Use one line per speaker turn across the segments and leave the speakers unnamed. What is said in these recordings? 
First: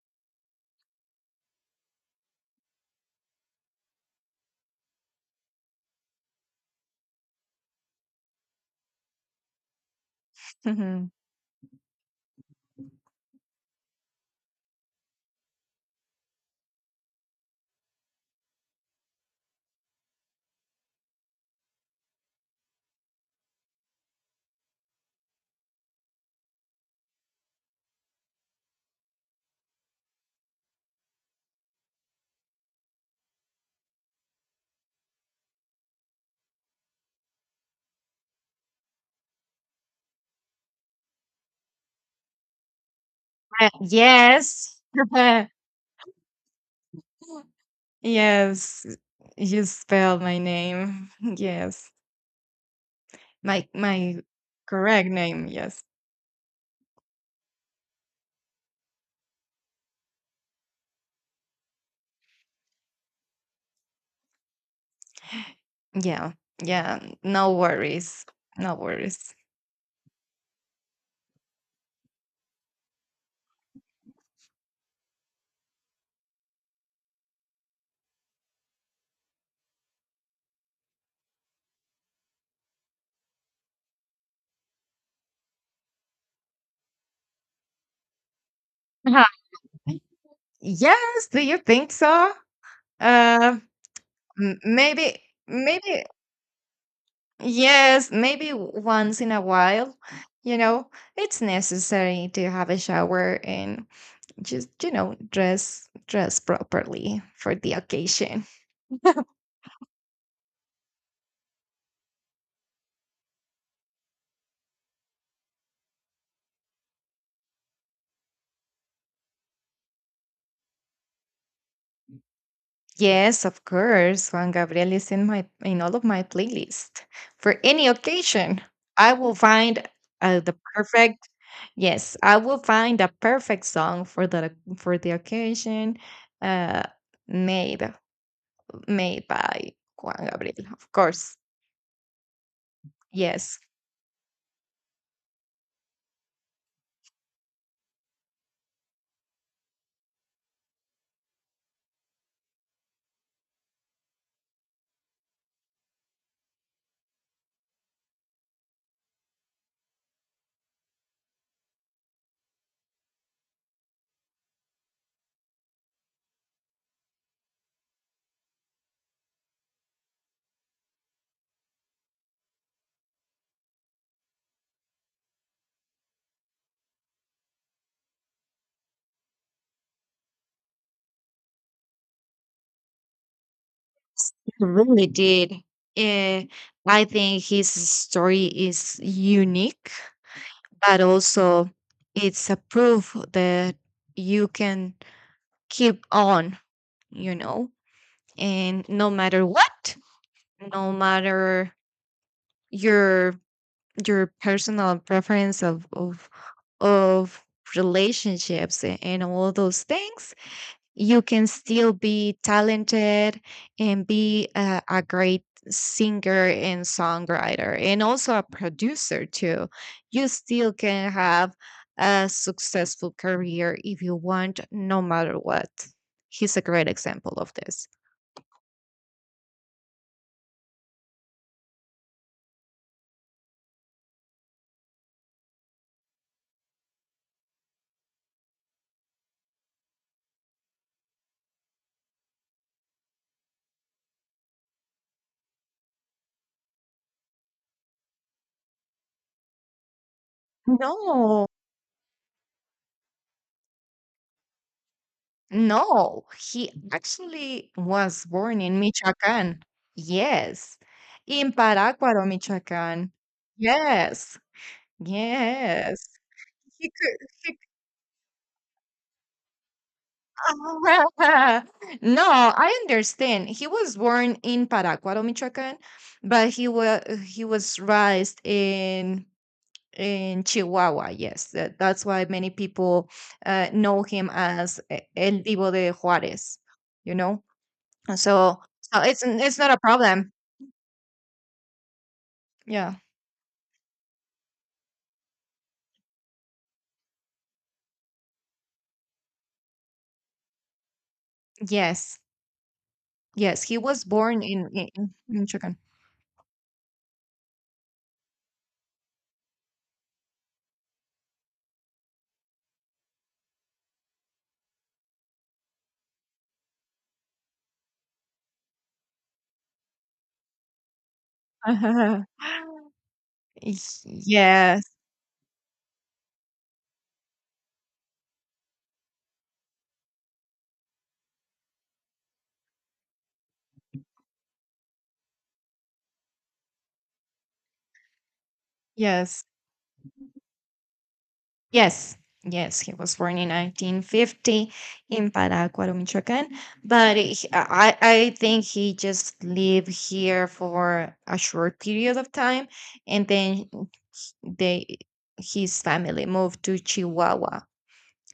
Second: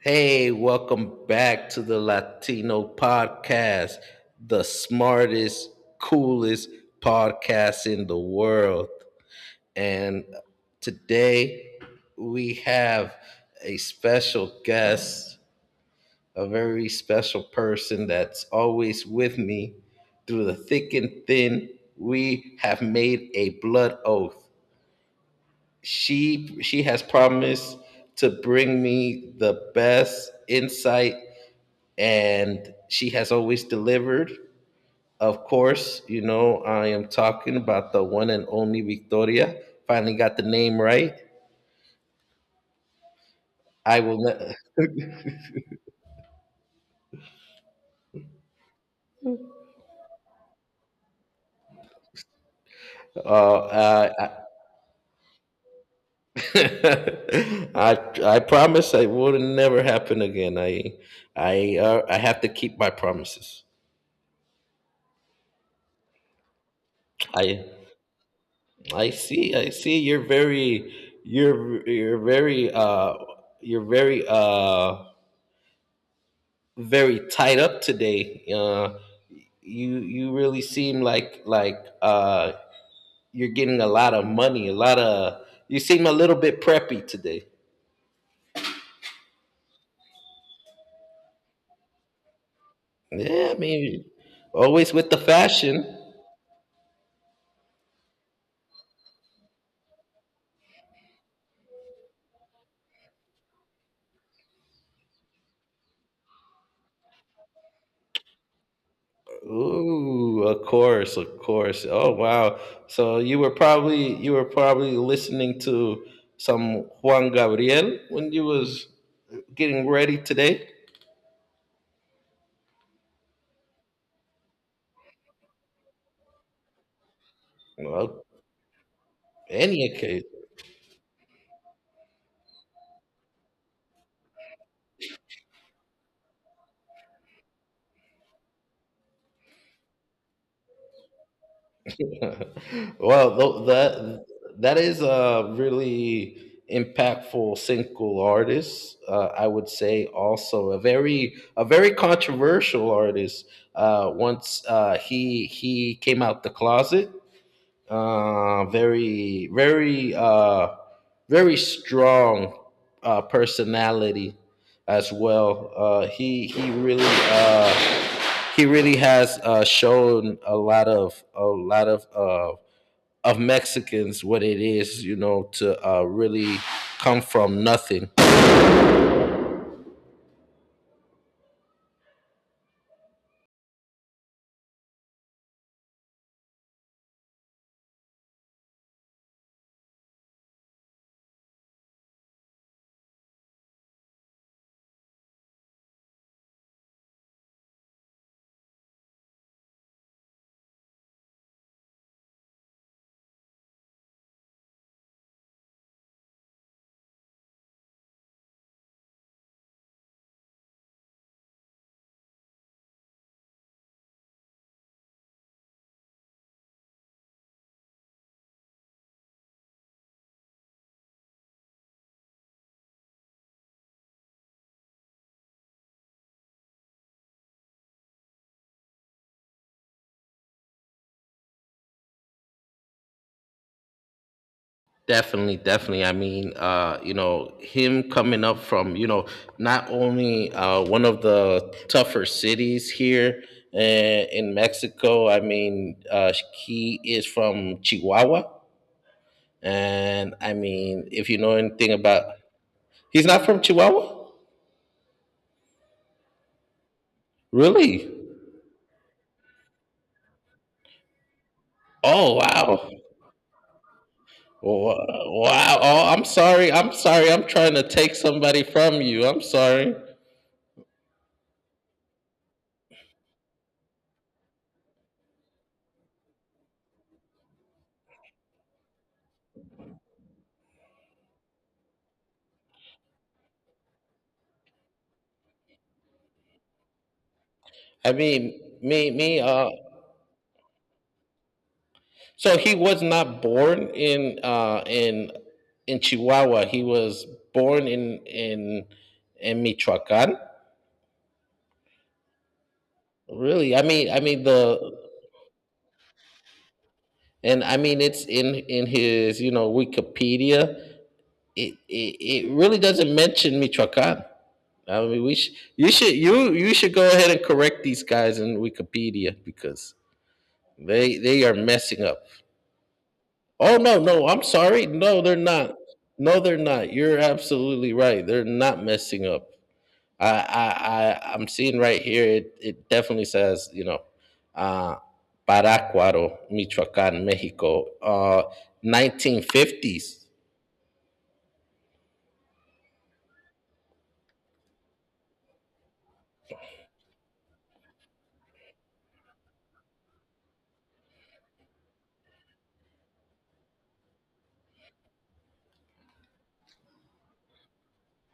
Hey, welcome back to the Latino podcast, the smartest, coolest podcast in the world. And
Mhm.
today we have a special guest, a very special person that's always with me through the thick and thin. We have made a blood oath. She has promised to bring me the best insight and she has always delivered. Of course, I am talking about the one and only Victoria. Finally got the name right. I will ne-
Yes. Yes. You spelled my name. Yes. My my
I,
correct name. Yes.
I I promise I will never happen again. I have to keep my promises.
Yeah. Yeah. No
I
worries. No
I
worries.
see I see you're very very tied up today. You really seem like you're getting a lot of money a lot of you seem a little bit preppy today.
Uh-huh. Yes. Do you think so?
Yeah, I
Uh,
mean,
m-
always with the
maybe,
fashion.
maybe, yes, maybe once in a while. You know, it's necessary to have a shower, and just, dress properly for the occasion.
Ooh, of course, of course. Oh, wow. So you were probably listening to some Juan Gabriel when you was getting ready today.
Yes, of course. Juan Gabriel is in my, in all of my playlist. For any
Well,
occasion, I will
any
find
occasion.
the perfect. Yes, I will find a perfect song for the occasion, uh, made made by Juan Gabriel, of course.
Well,
Yes,
that is a really impactful single artist. I would say also a very controversial artist. Once, he came out the closet, uh, very very uh, very strong personality as well. He really has shown a lot of Mexicans what it is, you know, to really come from nothing.
he really did. Uh, I think his story is unique, but also it's a proof that you can keep on, you know, and no matter what, no matter your your personal preference of of relationships and all those things. You can still be talented and be a great singer and songwriter, and also a producer too. You still can have a successful career if you want, no matter what. He's a great example of this.
Definitely, definitely. I mean, him coming up from, not only one of the tougher cities here, in Mexico. I mean, he is from Chihuahua. And I mean, if you
No,
know anything about, he's not from Chihuahua?
no, he actually
Really?
was born in Michoacán. Yes, in Parácuaro,
Oh, wow.
Michoacán. Yes,
Wow! Wow.
yes.
Oh, I'm sorry.
He
I'm
could,
sorry. I'm
he
trying to take somebody from you. I'm sorry.
No, I understand. He was born in Paracuaro, Michoacán, but he was raised in Chihuahua. Yes, that's why many people know him as El Divo de Juárez. You know,
I
And
mean,
so
me,
it's n-
me.
it's
Uh,
not a problem.
so he
Yeah.
was not born in in Chihuahua. He was born in Michoacan.
Yes. Yes.
Really?
He was
I
born
mean
in
the
in, in Michoacán.
and I mean, it's in his, Wikipedia. It really doesn't mention Michoacan. I mean, you should you should go ahead and correct these guys in Wikipedia, because they are messing up. Oh no, no, I'm
Yes.
sorry. No, they're not. No, they're not. You're absolutely right. They're not messing up. I'm seeing right here. It definitely says, uh, Parácuaro, Michoacán, Mexico,
Yes.
1950s.
Yes, yes, he was born in 1950 in Parácuaro, Michoacán, but I think he just lived here for a short period of time, and then they his family moved to Chihuahua,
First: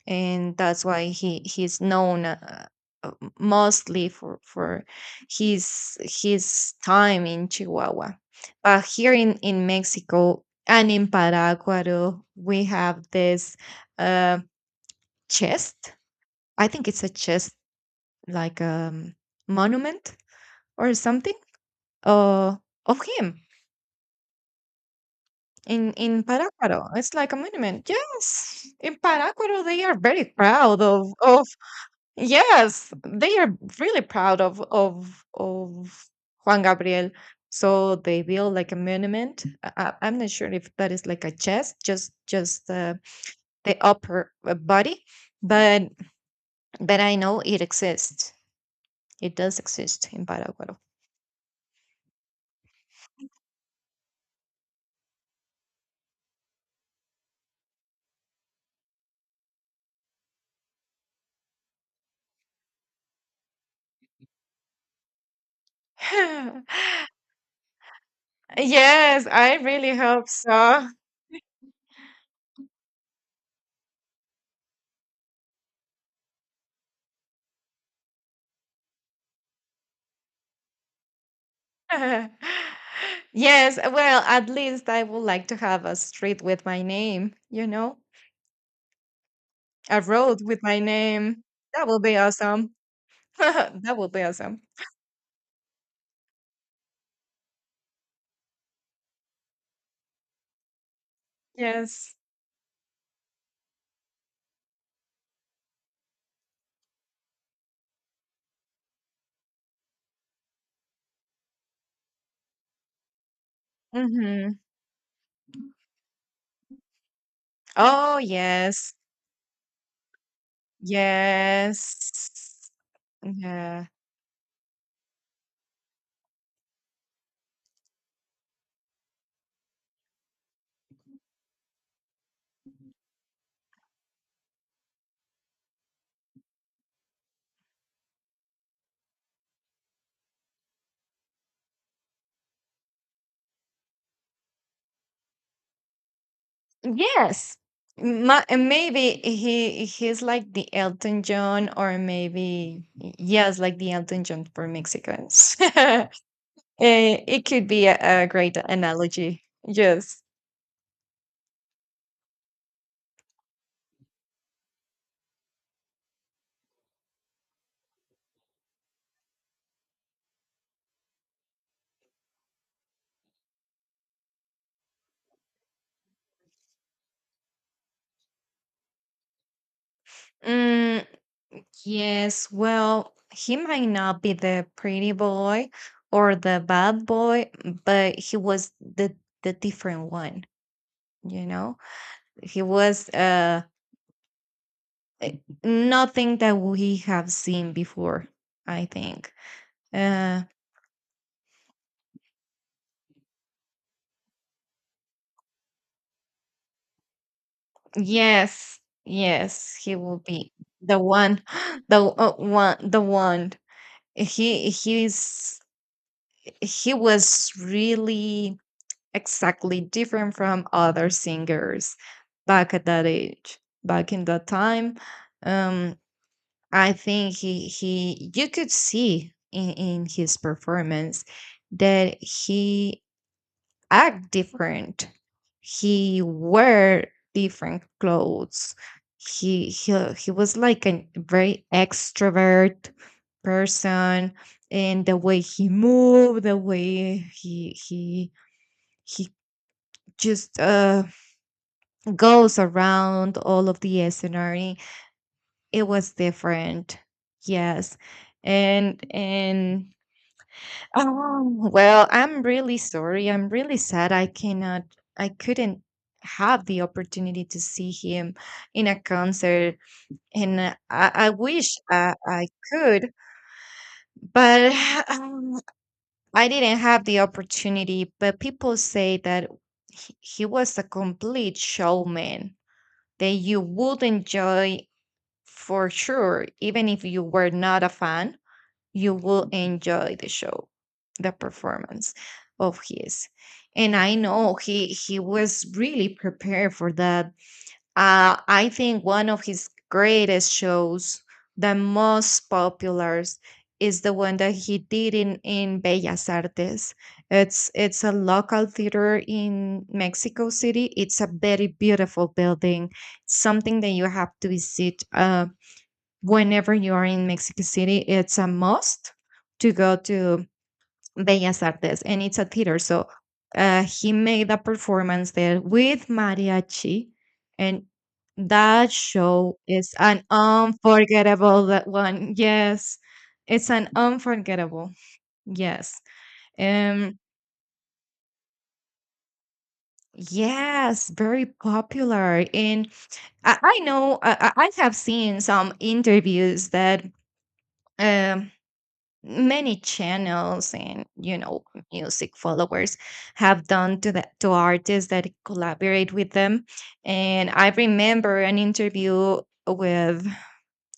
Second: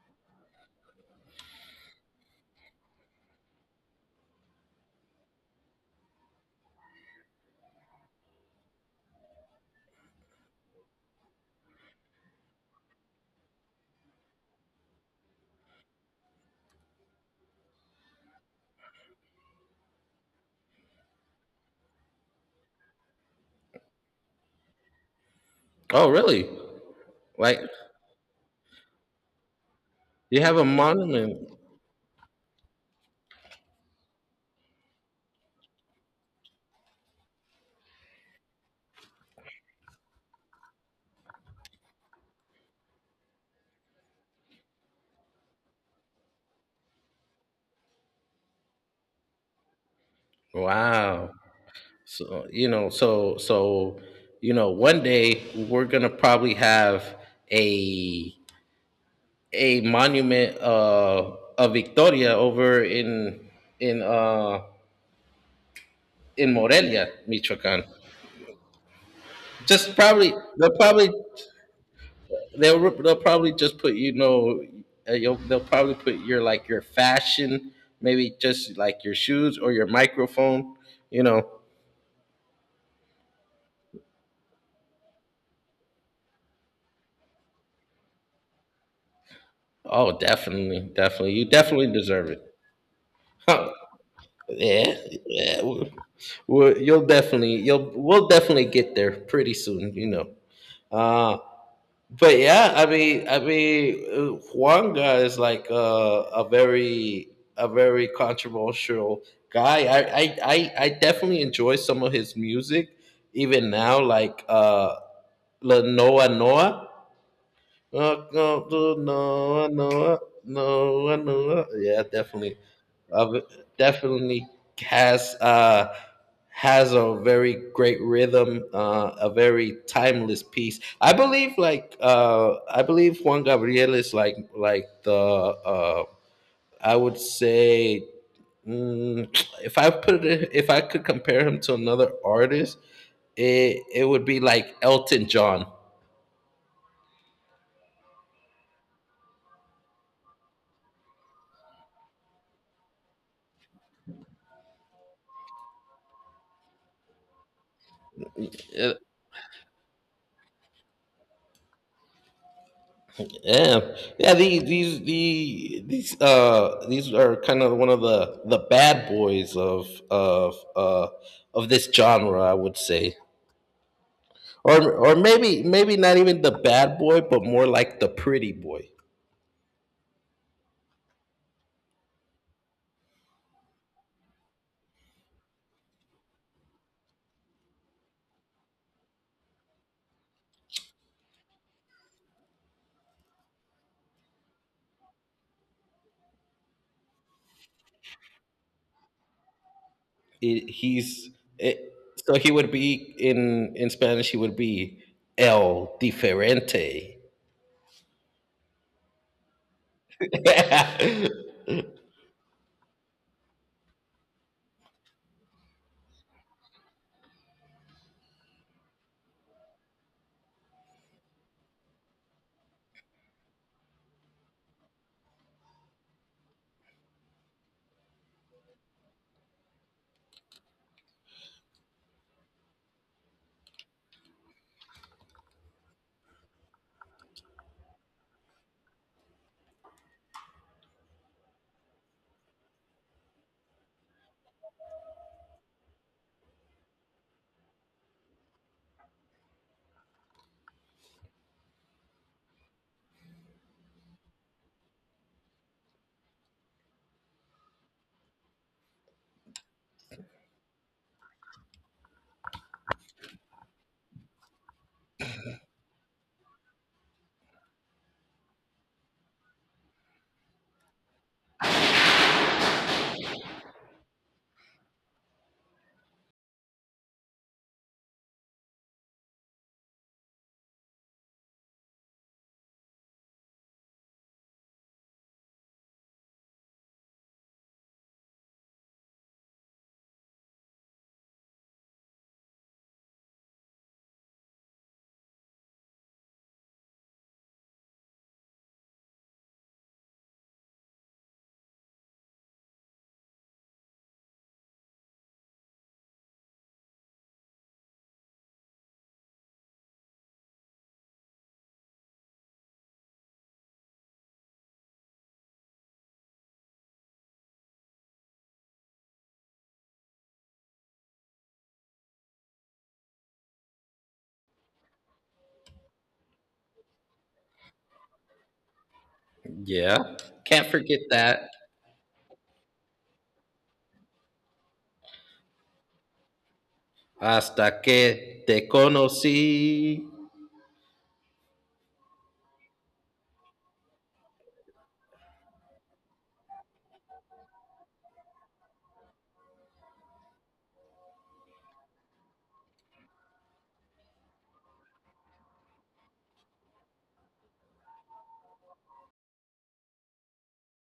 and that's why he's known, uh, mostly for his time in Chihuahua. But here in Mexico and in Paraguay, we have this, uh, chest. I think it's a chest, like a, monument or something, uh, of him in
Oh
in
really?
Parácuaro. It's like a
Like
monument. Yes, in Parácuaro they are very
you have a
proud of
monument.
of Yes, they are really proud of Juan Gabriel. So they build like a monument. I'm not sure if that is like a chest, just the upper, body, but I know it exists. It does exist in Paraguay.
Wow. So one day we're gonna probably have a a monument of Victoria over in uh, in Morelia, Michoacan.
Yes, I
Just
really hope so.
probably they'll probably just put, they'll probably put your like your fashion, maybe just like your shoes or your microphone. You know.
Yes, well, at least I would like to have a street with my name, a
Oh,
road with my
definitely, definitely,
name.
you
That
definitely
will be
deserve it.
awesome.
Huh.
That will be awesome.
Yeah, yeah. We'll- you'll definitely you'll we'll definitely get there pretty soon. You know. Uh
Yes.
but yeah, I mean, Juan guy is like a very a very controversial guy. I definitely enjoy some of his music even now, like,
Mm-hmm.
La Noa Noa.
Oh,
Go
yes.
to Noa Noa Noa Noa. Yeah,
Yes.
of
Yeah.
definitely has uh, has a very great rhythm, a very timeless piece. I believe Juan Gabriel is like the I would say, mm, if I could compare him to another artist, it would be like Elton John.
Yes. And maybe he's like the Elton John, or maybe yes, like the Elton John for Mexicans. It could be a great analogy. Yes.
Yeah, yeah. These these are kind of one of the bad boys of this genre, I would say, or maybe not even the bad boy, but more like the pretty boy.
Mm, yes. Well, he might not be the pretty boy or the bad boy, but he was the different one. You know, he was, eh, nothing that we have seen before, I think. Uh,
It, he's it, so he would be in Spanish. He would be el diferente.
yes, yes, he will be the one, the, one, the one. He he's he was really exactly different from other singers back at that age, back in that time, um I think he you could see in his performance that he act different. He wear different clothes. He was like a very extrovert person, and the way he moved, the way he just, goes around all of the scenery. It was different. Yes, and oh, well, I'm really sorry. I'm really sad. I couldn't have the opportunity to see him in a concert. And, I wish I could, but um, I didn't have the opportunity. But people say that he was a complete showman that you would enjoy for sure. Even if you were not a fan, you will enjoy the show, the performance of his. And I know he was really prepared for that. I think one of his greatest shows, the most popular, is the one that he did in Bellas Artes. It's a local theater in Mexico City. It's a very beautiful building, something that you have to visit. Whenever you are in Mexico City, it's a must to go to Bellas Artes, and it's a theater. So, he made a performance there with mariachi, and that show is
Yeah,
an
can't forget that.
unforgettable that one. Yes, it's an unforgettable. Yes. Um.
Hasta que te conocí.
Yes, very popular. And I know I have seen some interviews that, um many channels and, music followers have done to the, to artists that collaborate with them. And I remember an interview with,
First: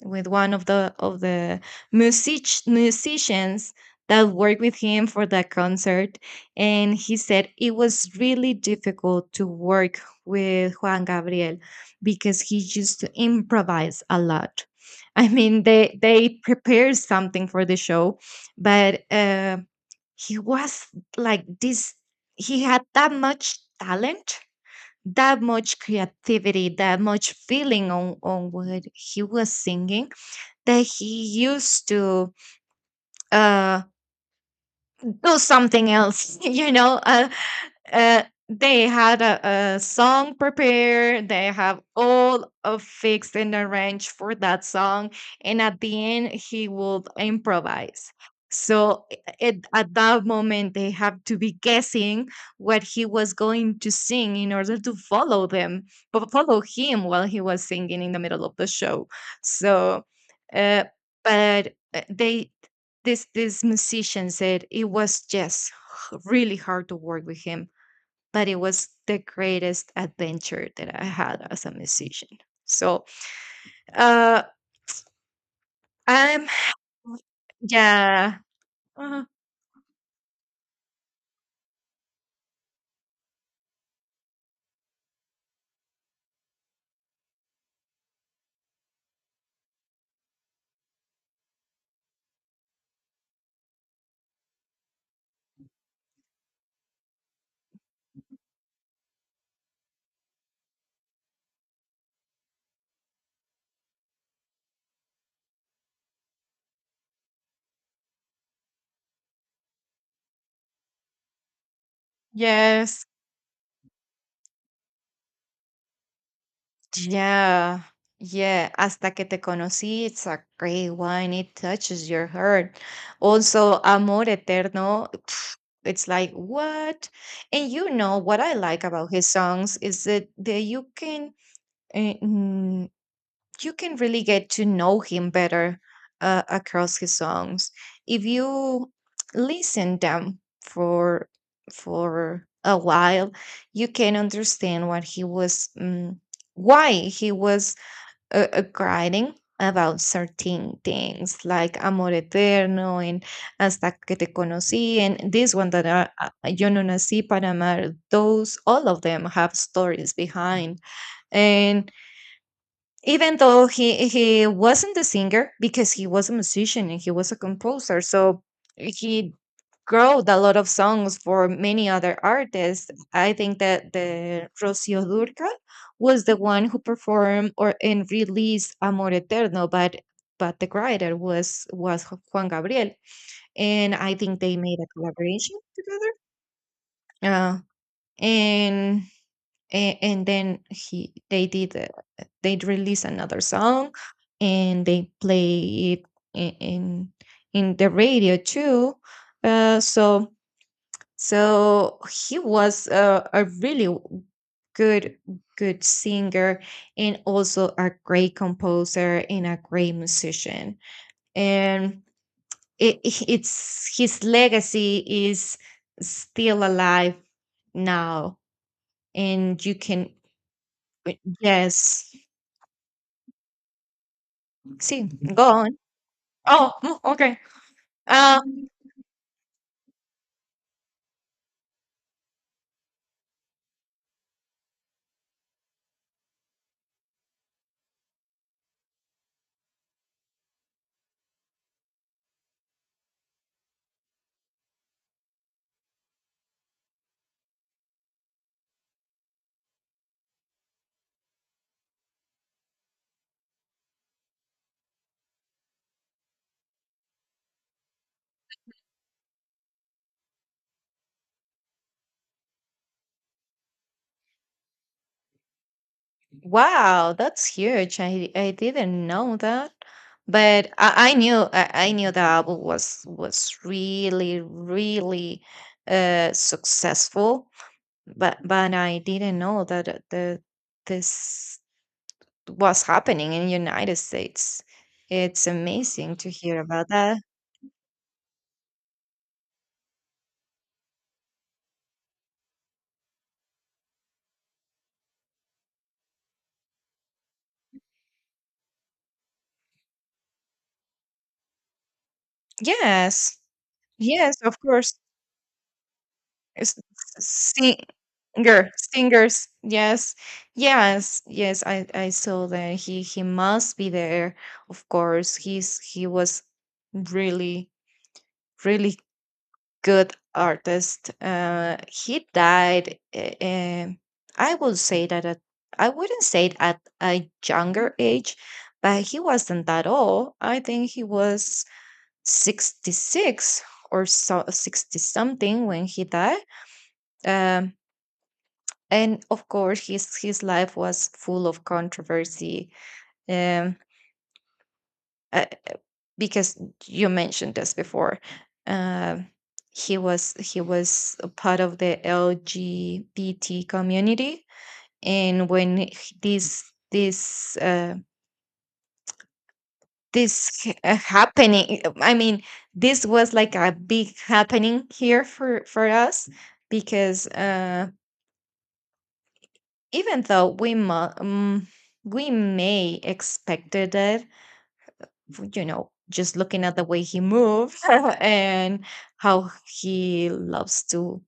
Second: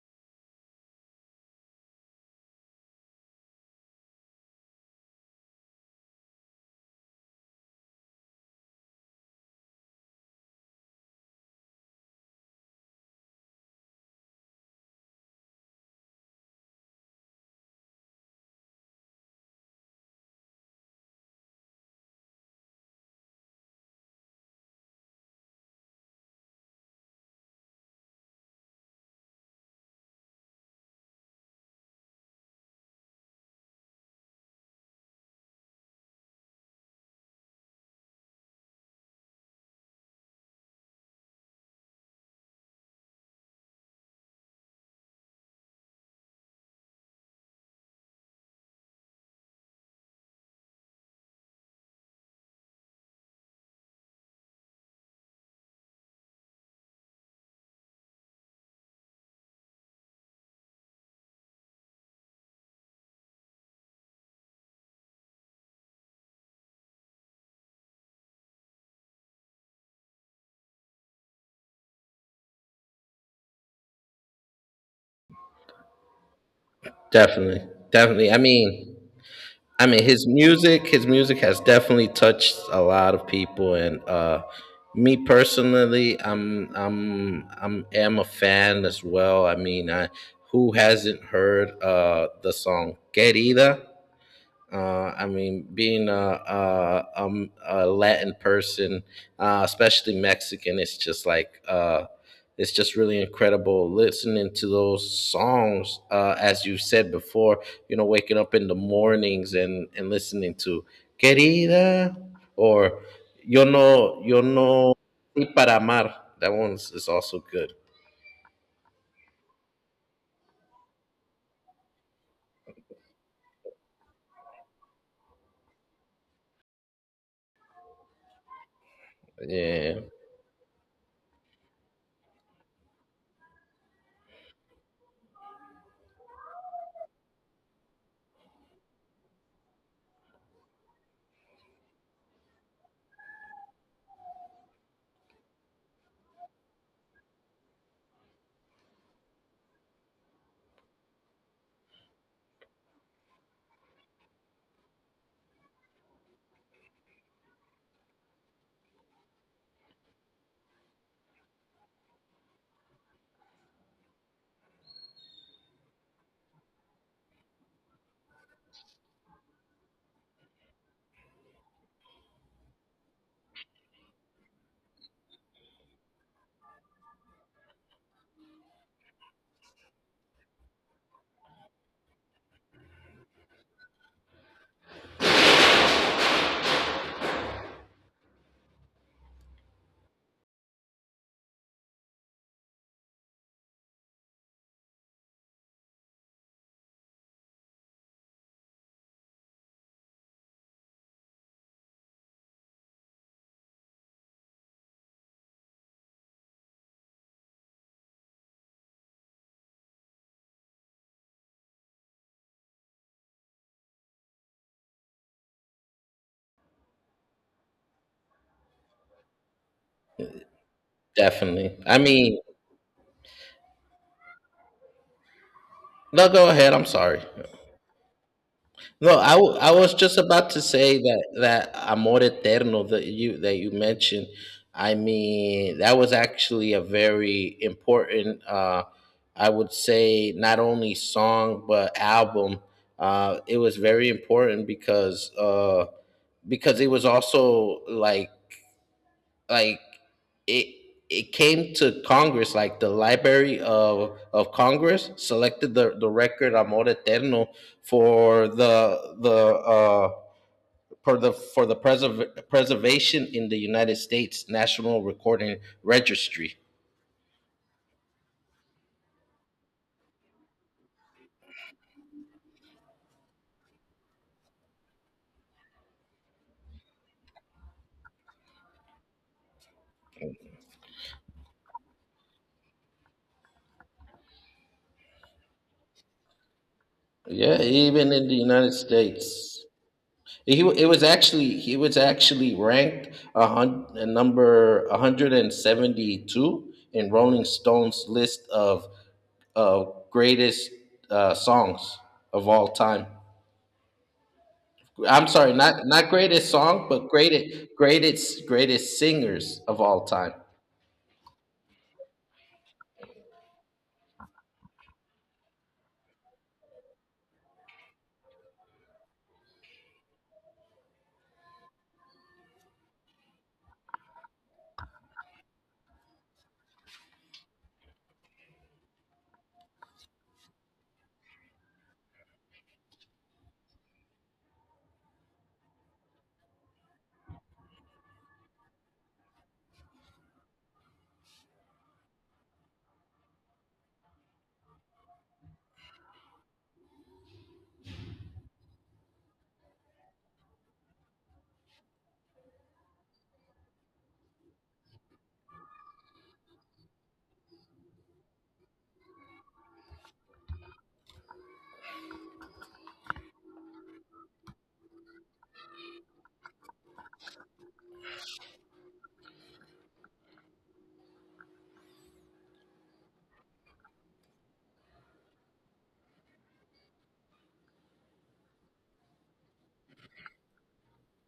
one of the, music musicians that worked with him for that concert, and he said it was really difficult to work with Juan Gabriel because he used to improvise a lot. I mean, they prepared something for the show, but, he was like this. He had that much talent, that much creativity, that much feeling on what he was singing, that he used to, uh do something else. Uh, they had, a song prepared. They have all of fixed and arranged for that song, and at the end he would improvise. So, it, at that moment they have to be guessing what he was going to sing in order to follow them, but follow him while he was singing in the middle of the show. So, uh, but, they this musician said it was just, really hard to work with him, but it was the greatest adventure that I had as a musician. So, uh, I'm,
Definitely, definitely.
yeah.
I mean,
uh,
his music, has definitely touched a lot of people, and me personally, am a fan as well. I mean, I who hasn't heard the song "Querida." I mean, being a Latin person, especially Mexican, it's just like, it's just really incredible listening to those songs. As you said before, you know, waking up in the mornings and listening to "Querida" or
Yes.
Yo no y para amar." That one's is also good.
Yeah. Yeah. Hasta que te conocí. It's a great one. It touches your heart. Also, Amor Eterno. It's like, what? And, what I like about his songs
Yeah,
is that, you can. eh, you can really get to know him better, across his songs. If you listen them for a while, you can understand what he was, why he was, writing about certain things like Amor Eterno and Hasta que te conocí, and this one that are, Yo no nací para amar. Those all of them have stories behind, even though he wasn't a singer because he was a musician and he was a composer. So he wrote a lot of songs for many other artists. I think that the rocio durcal was the one who performed or and released Amor Eterno, but the writer was Juan Gabriel. And I think they made a collaboration together, uh, and and then he they did, they'd release another song, and they play it, i- in in the radio too. So he was, a really, good good singer, and also a great composer and a great musician. And, it, it's his legacy is still alive now. And you can, uh,
definitely. I
yes,
mean,
see, go on.
no, go
Oh,
ahead. I'm sorry.
okay. Um,
No, I was just about to say that amor eterno that you mentioned. I mean, that was actually a very important, I would say, not only song but album. It was very important because, because it was also like it it came to Congress, like the Library of Congress selected the record Amor Eterno for the for the for the preservation in the United States National Recording Registry.
wow, that's huge. I didn't know that. But I knew the album was really, really, successful. But I didn't know that, the this what's happening in United States. It's amazing to hear about that.
Yeah, even in the United States, he was actually ranked number 172 in Rolling Stone's list of greatest songs of all time.
Yes. Yes, of course.
I'm sorry, not greatest
It's,
song, but
s-
greatest greatest greatest
singers.
singers of all
Yes.
time.
Yes. Yes, I saw that he must be there. Of course, he was really, really good artist. He died, I would say that, I wouldn't say at a younger age, but he wasn't that old. I think he was 66 or so, sixty something when he died. Um, and of course, his life was full of controversy. Um, uh, because you mentioned this before, uh, he was a part of the LGBT community. And when, this happening, I mean, this was like a big happening here for us. Because, even though we, we may expected it, you know, just looking at the way he moves and how he loves to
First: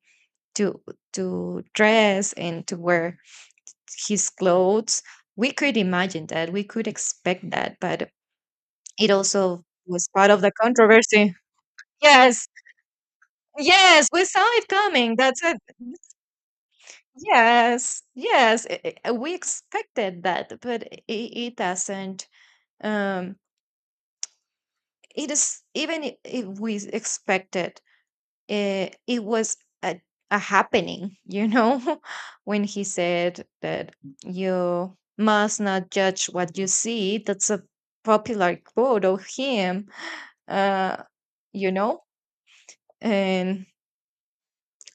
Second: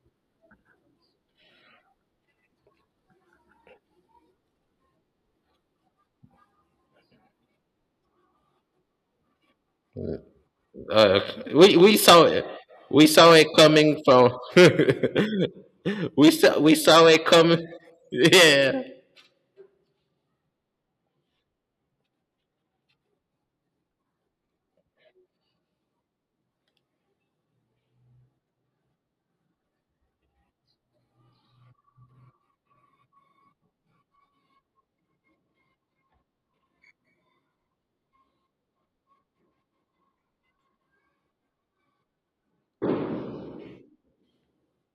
to to dress and to wear his clothes, we could imagine that, we could expect that, but it also was part of the
Uh,
controversy.
we saw it.
Yes,
We saw it coming
yes, we
from.
saw it coming. That's it.
We saw it coming.
Yes, yes,
Yeah.
we expected that, but it doesn't. Um, it is, even if we expected it, it, was, a, a happening, you know, when he said that you must not judge what you see. That's a popular quote of him, uh, you know, and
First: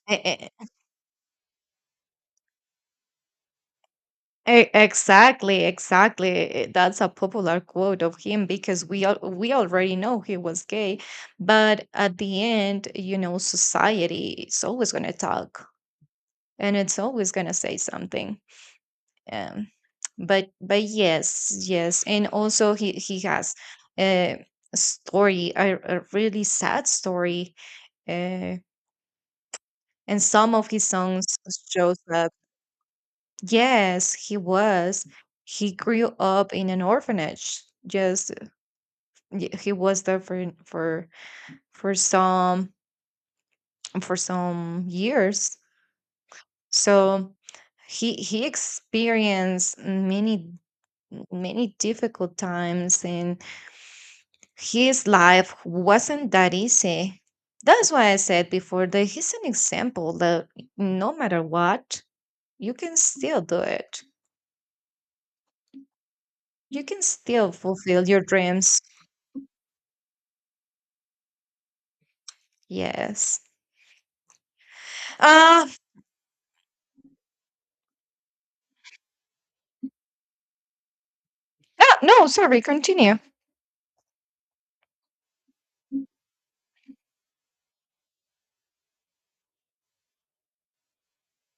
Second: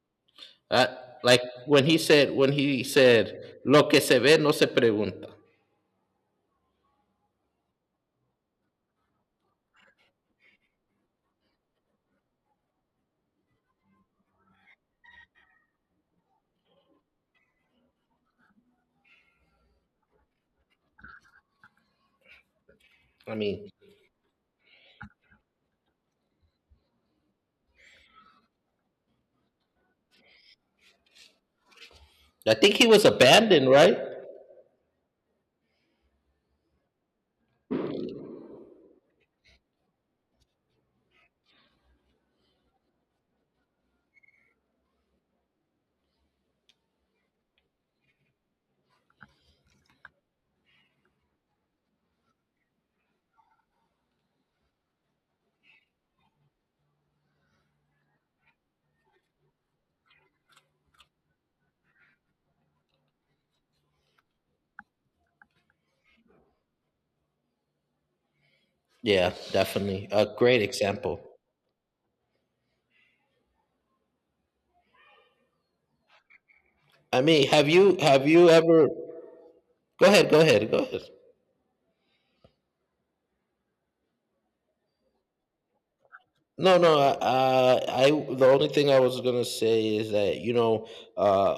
e- e-
Uh, like when he said lo que se ve no se pregunta.
exactly, exactly. That's a popular quote of him because we already know he was gay, but at the end, society is always gonna talk and it's always gonna say something. um, but yes, and also he
I
has
mean,
a story, a really sad story, uh, and some of his songs shows up.
I think he was abandoned, right?
Yes, he was. He grew up in an orphanage. He was there for for some some years. So he experienced many, many difficult times, and his life wasn't that easy. That's why I said before that he's an example that no matter what, you can still do it. You can still fulfill your dreams.
Yeah, definitely. A great example.
Yes. Uh,
I mean, have you ever? Go ahead. Go ahead. Go ahead.
no, sorry, continue.
No, no. I The only thing I was gonna say is that, you know, uh,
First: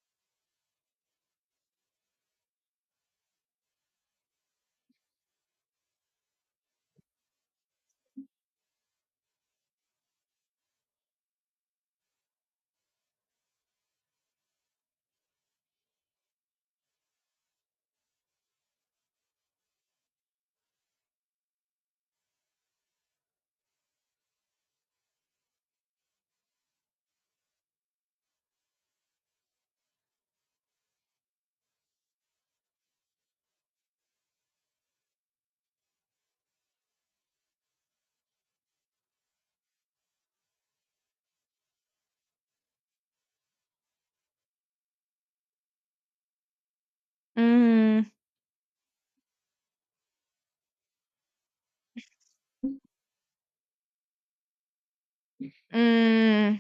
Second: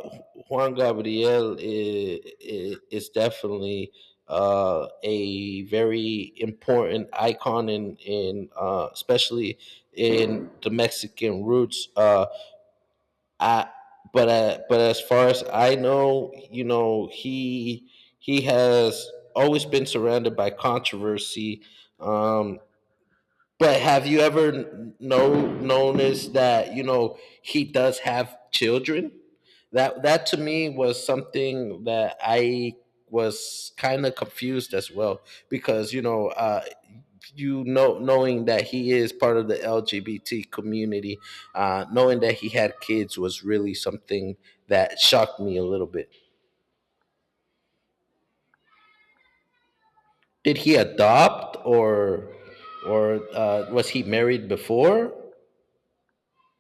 Juan Gabriel is definitely a very important icon in especially in the Mexican roots. I But, but as far as I know, you know, he has always been surrounded by controversy. Um, but have you ever kn- know noticed that you know he does have children? That to me was something that I was kind of confused as well, because, you know, knowing that he is part of the LGBT community, knowing that he had kids was really something that shocked me a little bit.
Mm,
Did he adopt, or was he married before?
mm,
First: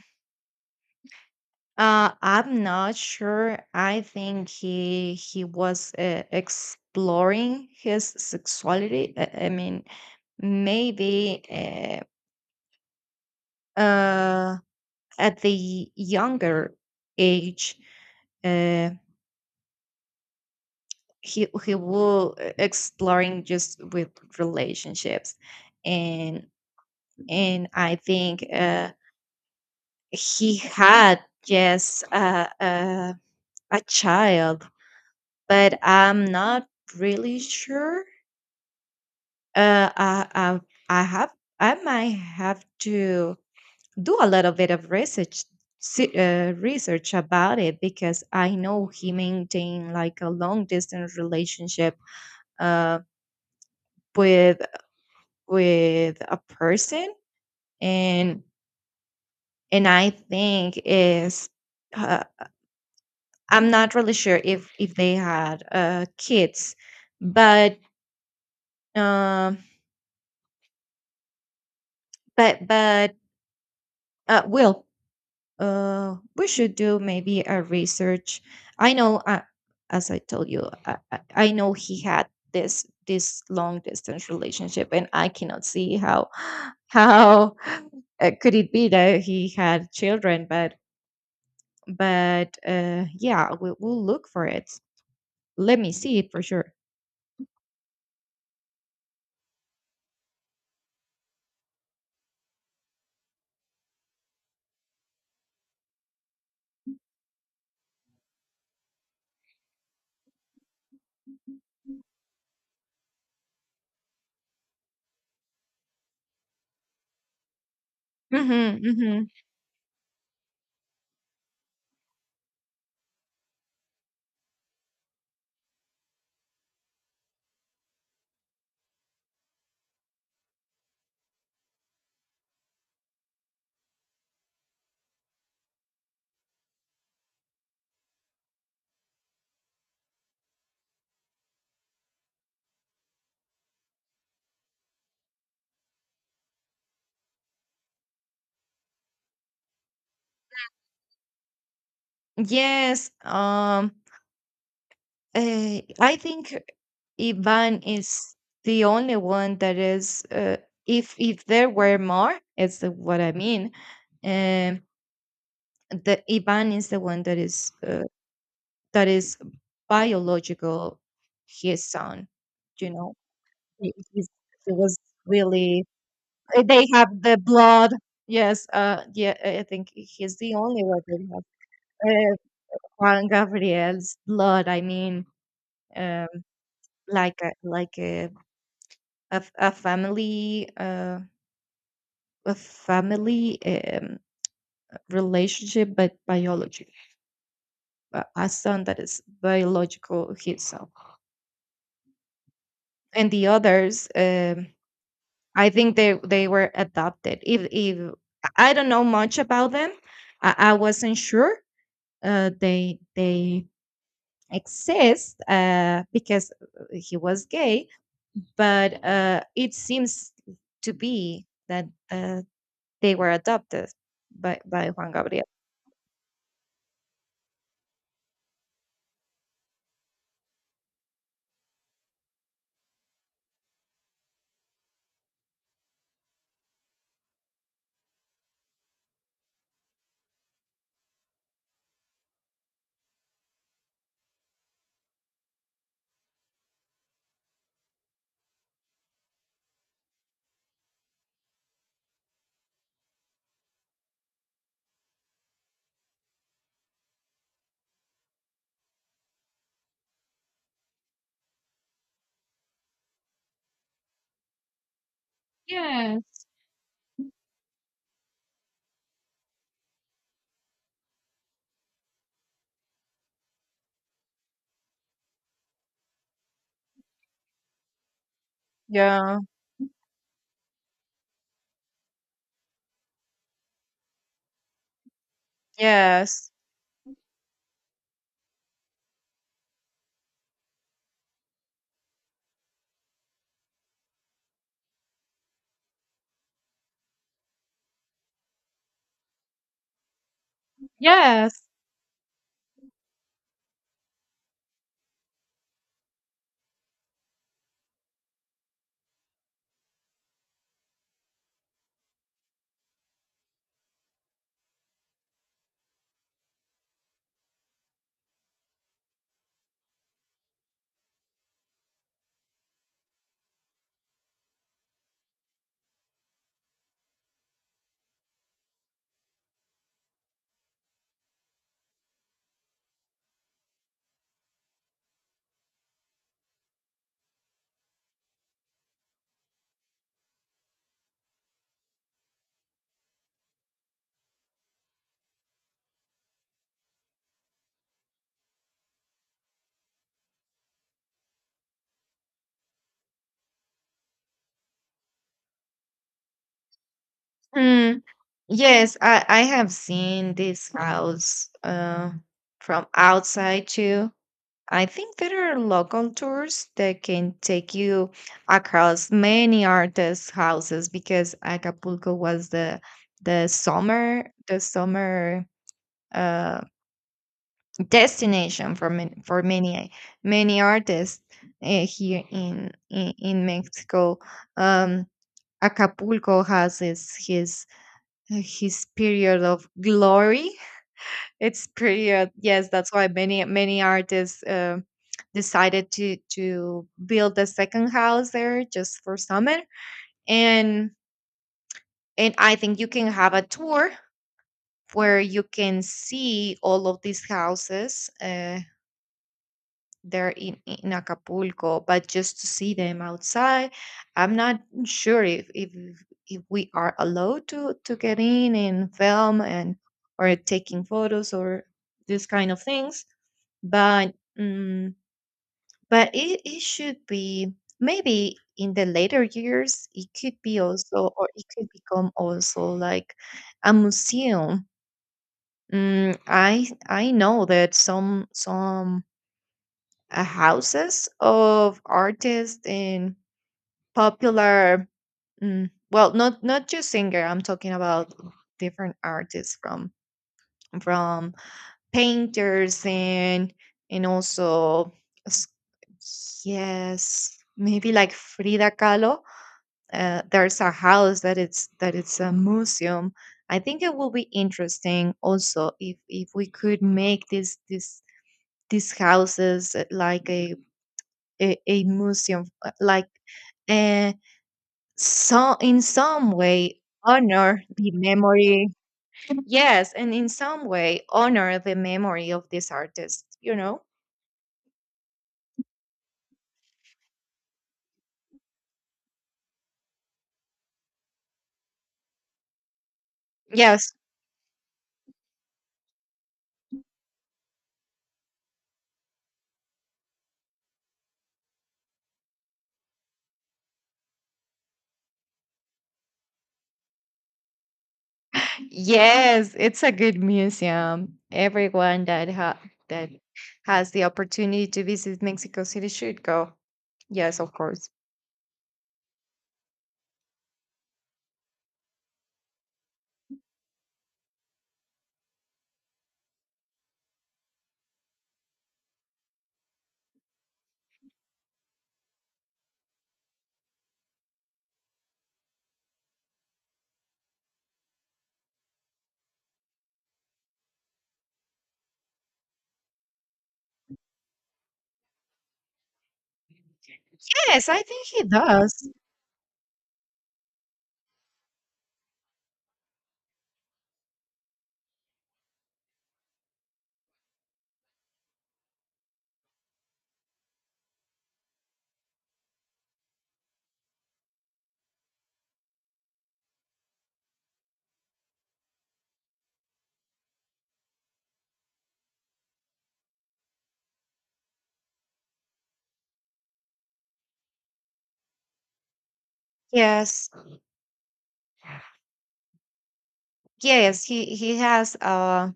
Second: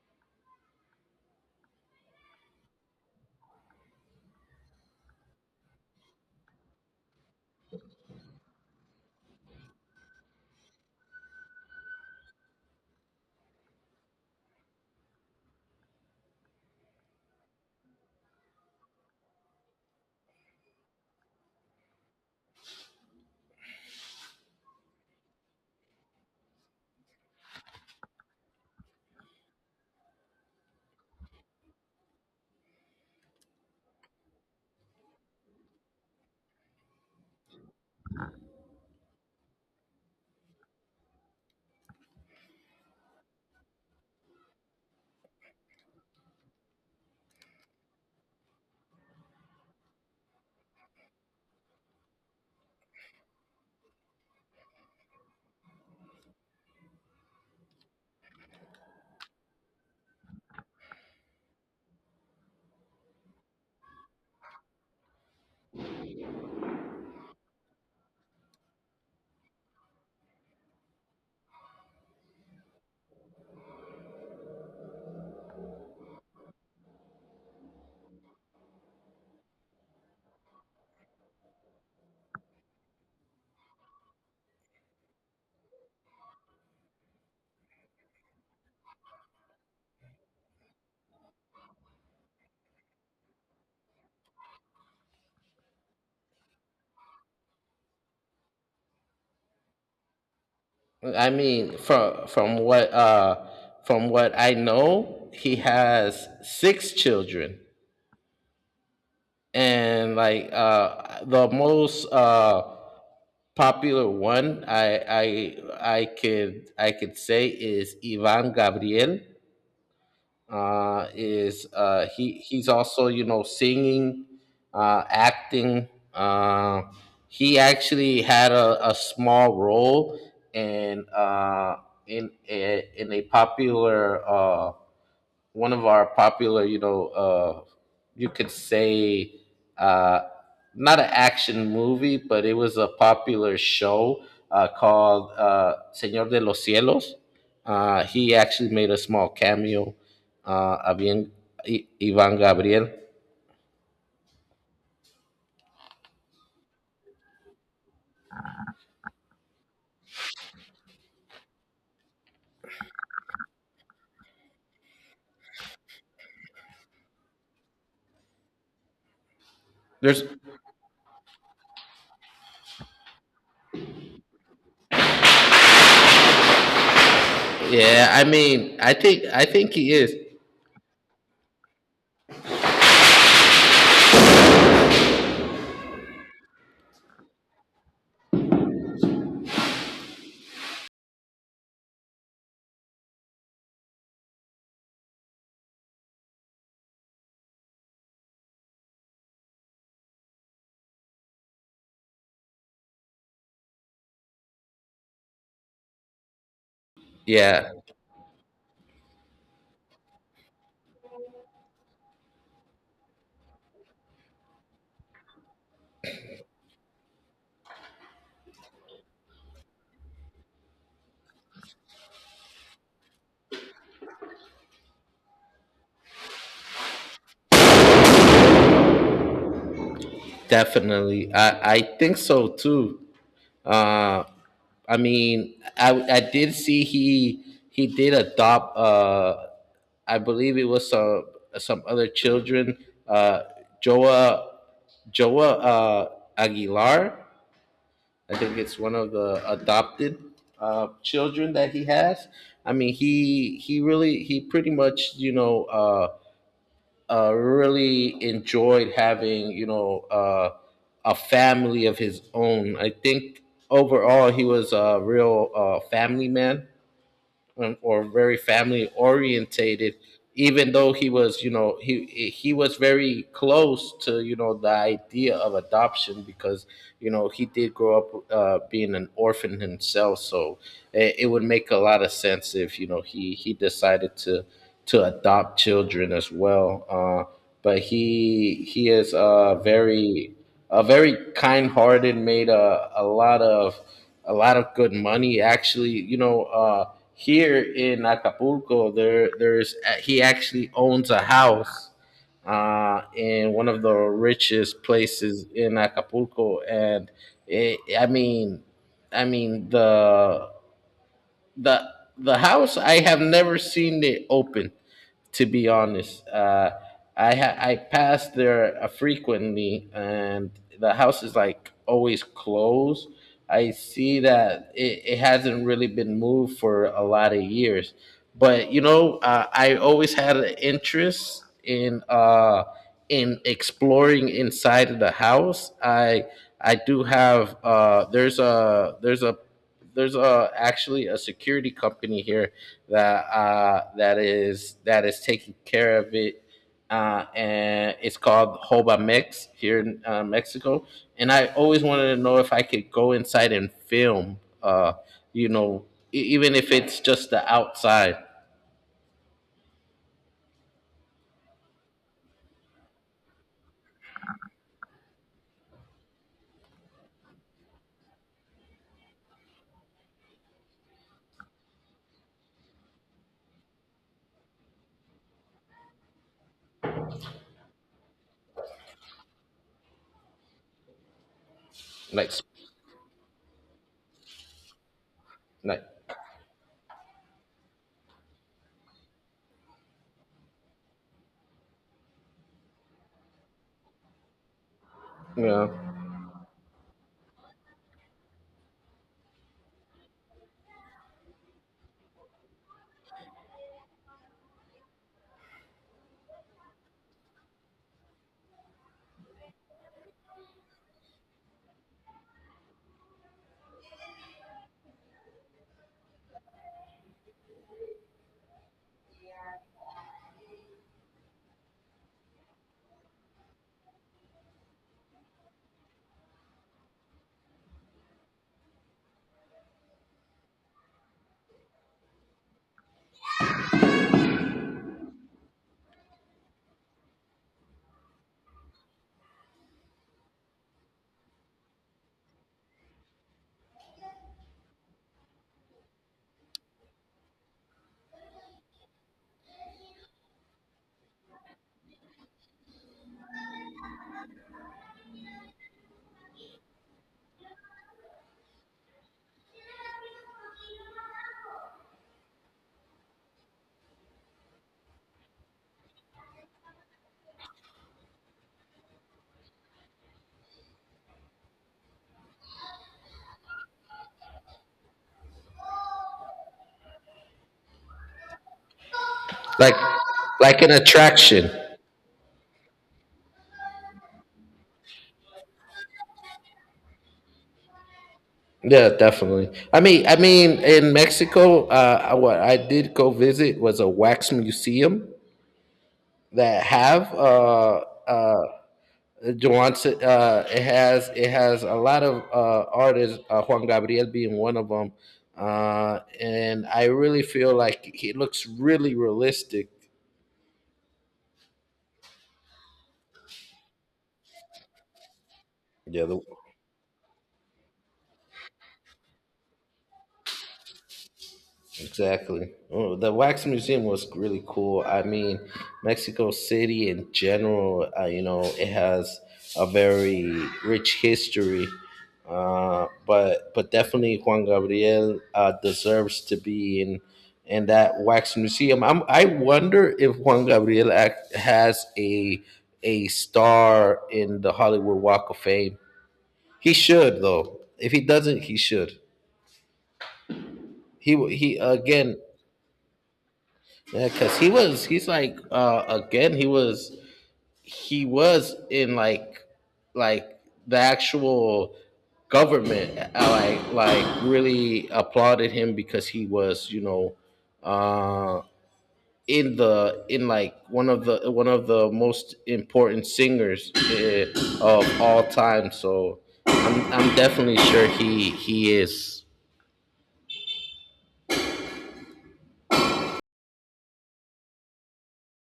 I'm not sure. I think he was exploring his sexuality. I mean, maybe uh at the younger age, uh, he will, exploring just with relationships. and and I think he had just a child, but I'm not really sure. uh i i, I have, I might have to do a little bit of research. Research about it, because I know he maintained like a long distance relationship, uh, with with a person, and and I think is, uh, I'm not really sure if they had, kids. But um but but uh, well, we should do maybe a research. I know, as I told you, I I know he had this this long distance relationship, and I cannot see how how, could it be that he had children? But yeah, we'll look for it. Let me see it for sure.
I mean, from what I know, he has six children, and like, the most popular one, I could say, is Ivan
Mm-hmm,
Gabriel.
mm-hmm.
Is He's also, you know, singing, acting. uh, he actually had a small role in uh, in a popular, one of our popular, you know, you could say, uh, not an action movie, but it was a popular show, called, Señor de los Cielos. He actually made a small cameo, Avian, Ivan Gabriel.
yes um I think Ivan is the only one that is. If there were more, is the- what I mean. Um, the Ivan is the one that is, that is
There's,
biological. His son, you know, he, he's, he was really, they have the blood.
yeah, I
Yes,
mean,
yeah,
I
I
think
think
he is.
he's the only one that has, uh, Juan Gabriel's blood. I mean, um, like a like a family, a family, relationship but biology. A son that is biological himself, and the others, I think they were adopted. if
Yeah,
if I don't know much about them. I wasn't sure they exist, because he was gay, but it seems to be that, uh, they were adopted by Juan Gabriel.
definitely. I think so too. Uh, I mean, I did see he did adopt. I believe it was some other children. Uh, Joa Joa Aguilar. I think it's one of the adopted children that he has. I mean, he pretty much, you know, really enjoyed having, a family of his own. I think overall he was a real family
Yes.
man, or very family orientated, even though he was, you know, he was very close to, you know, the idea of adoption, because you know he did grow up being an
Yeah.
orphan himself, so it would make a lot of sense if, you know, he decided to adopt children as
Yes.
well, but he is very, very kind-hearted, made a lot of good money. Actually, you know, here in Acapulco, there there's he actually owns a
Yes.
house in one of the richest places in Acapulco, and, it, I mean the the house I have never seen it open. To be honest, I pass there frequently, and the house is like always closed. I see that it hasn't really been moved for a lot of years, but you know, I always had an interest in exploring inside of the house. I do have there's a there's a there's actually a security company here that is taking care of it, and it's called Hoba Mex here in, Mexico, and I always wanted to know if I could go inside and film, uh you know, even if it's just the
Mm,
outside,
yes, I have seen this house, from outside too. I think there are local tours that can take you across many artists' houses, because Acapulco was the the summer, uh, destination for many, for many artists, here
like
in in Mexico. Um,
like
Acapulco has his period of glory. It's period, yes. That's why many, many artists,
yeah,
decided to build a second house there just for summer. And and I think you can have a tour where you can see all of these houses, they're in Acapulco, but just to see them outside. I'm not sure if we are allowed to get in and film, and or taking photos, or this kind of things. But um, but it, it should be, maybe in the later years it could be also, or it could become also like a museum. Mm, I know that some, houses of artists, and popular, mm, well not not just singer. I'm talking about different artists, from painters, and also s- yes, maybe like Frida Kahlo. Uh, there's a house that it's a museum. I think it will be interesting also if we could make this, these houses, like a, a museum, uh, so in some way honor the memory.
like
Yes, and in
like
some
an
way
attraction.
honor the memory of this artist. You know.
Yeah, definitely. I mean, in Mexico, what I did go visit was a
Yes,
wax museum, that have, uh, Joance, it has a lot of artists, Juan Gabriel being one of them, and I really feel like he looks really
yes,
realistic.
it's a good museum. That has the opportunity to visit Mexico City
Yeah, the
should go. Yes, of course.
exactly. Oh, the wax museum was really cool. I mean, Mexico City in general, you know, it has a very rich history. But definitely Juan Gabriel deserves to be in that wax museum. I wonder if Juan Gabriel has a star in the Hollywood Walk of Fame. He should though.
Yes, I
If he
think he
doesn't, he
does.
should. He again. Yeah, because he's like, again, he was in like, like the actual government, really applauded him, because he was, you know, uh in the, in like, one of the most important singers, of all time. So, I'm definitely sure he is.
Yes. Yes, he has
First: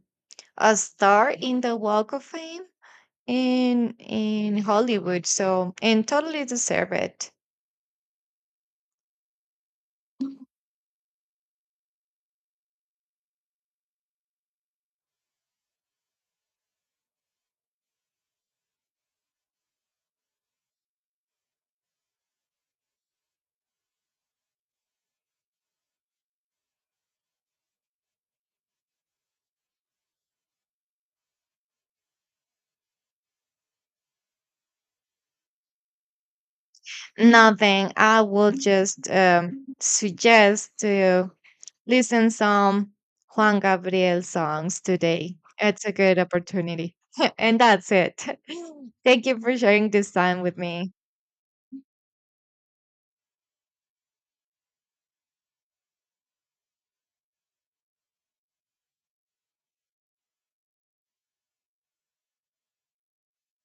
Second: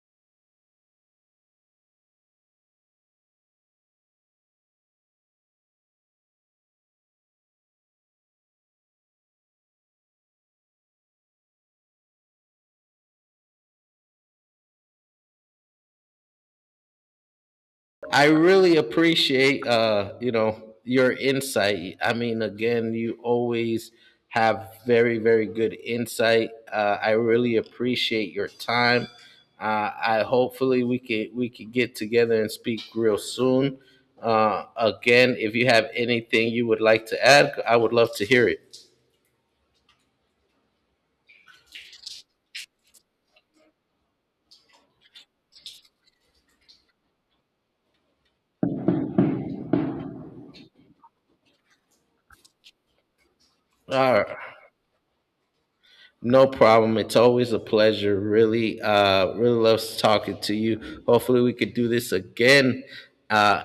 a star in the Walk of Fame, in Hollywood, so and totally deserve it.
I really appreciate, you know, your insight. I mean, again, you always have very, very good insight. I really appreciate your time. I Hopefully we can get together and speak real soon. Again, if you have anything you would like to add, I
Nothing.
would love
I
to hear
will
it.
just, suggest to listen some Juan Gabriel songs today. It's a good opportunity. And that's it. Thank you for sharing this time with me.
All right. No problem. It's always a pleasure. Really, really loves talking to you. Hopefully, we could do this again. Uh,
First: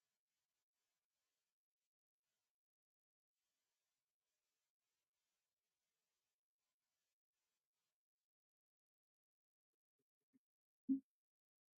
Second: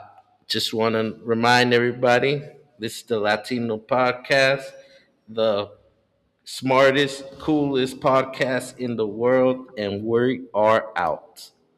just want to remind everybody this is the Latino podcast, the smartest, coolest podcast in the world, and we are out.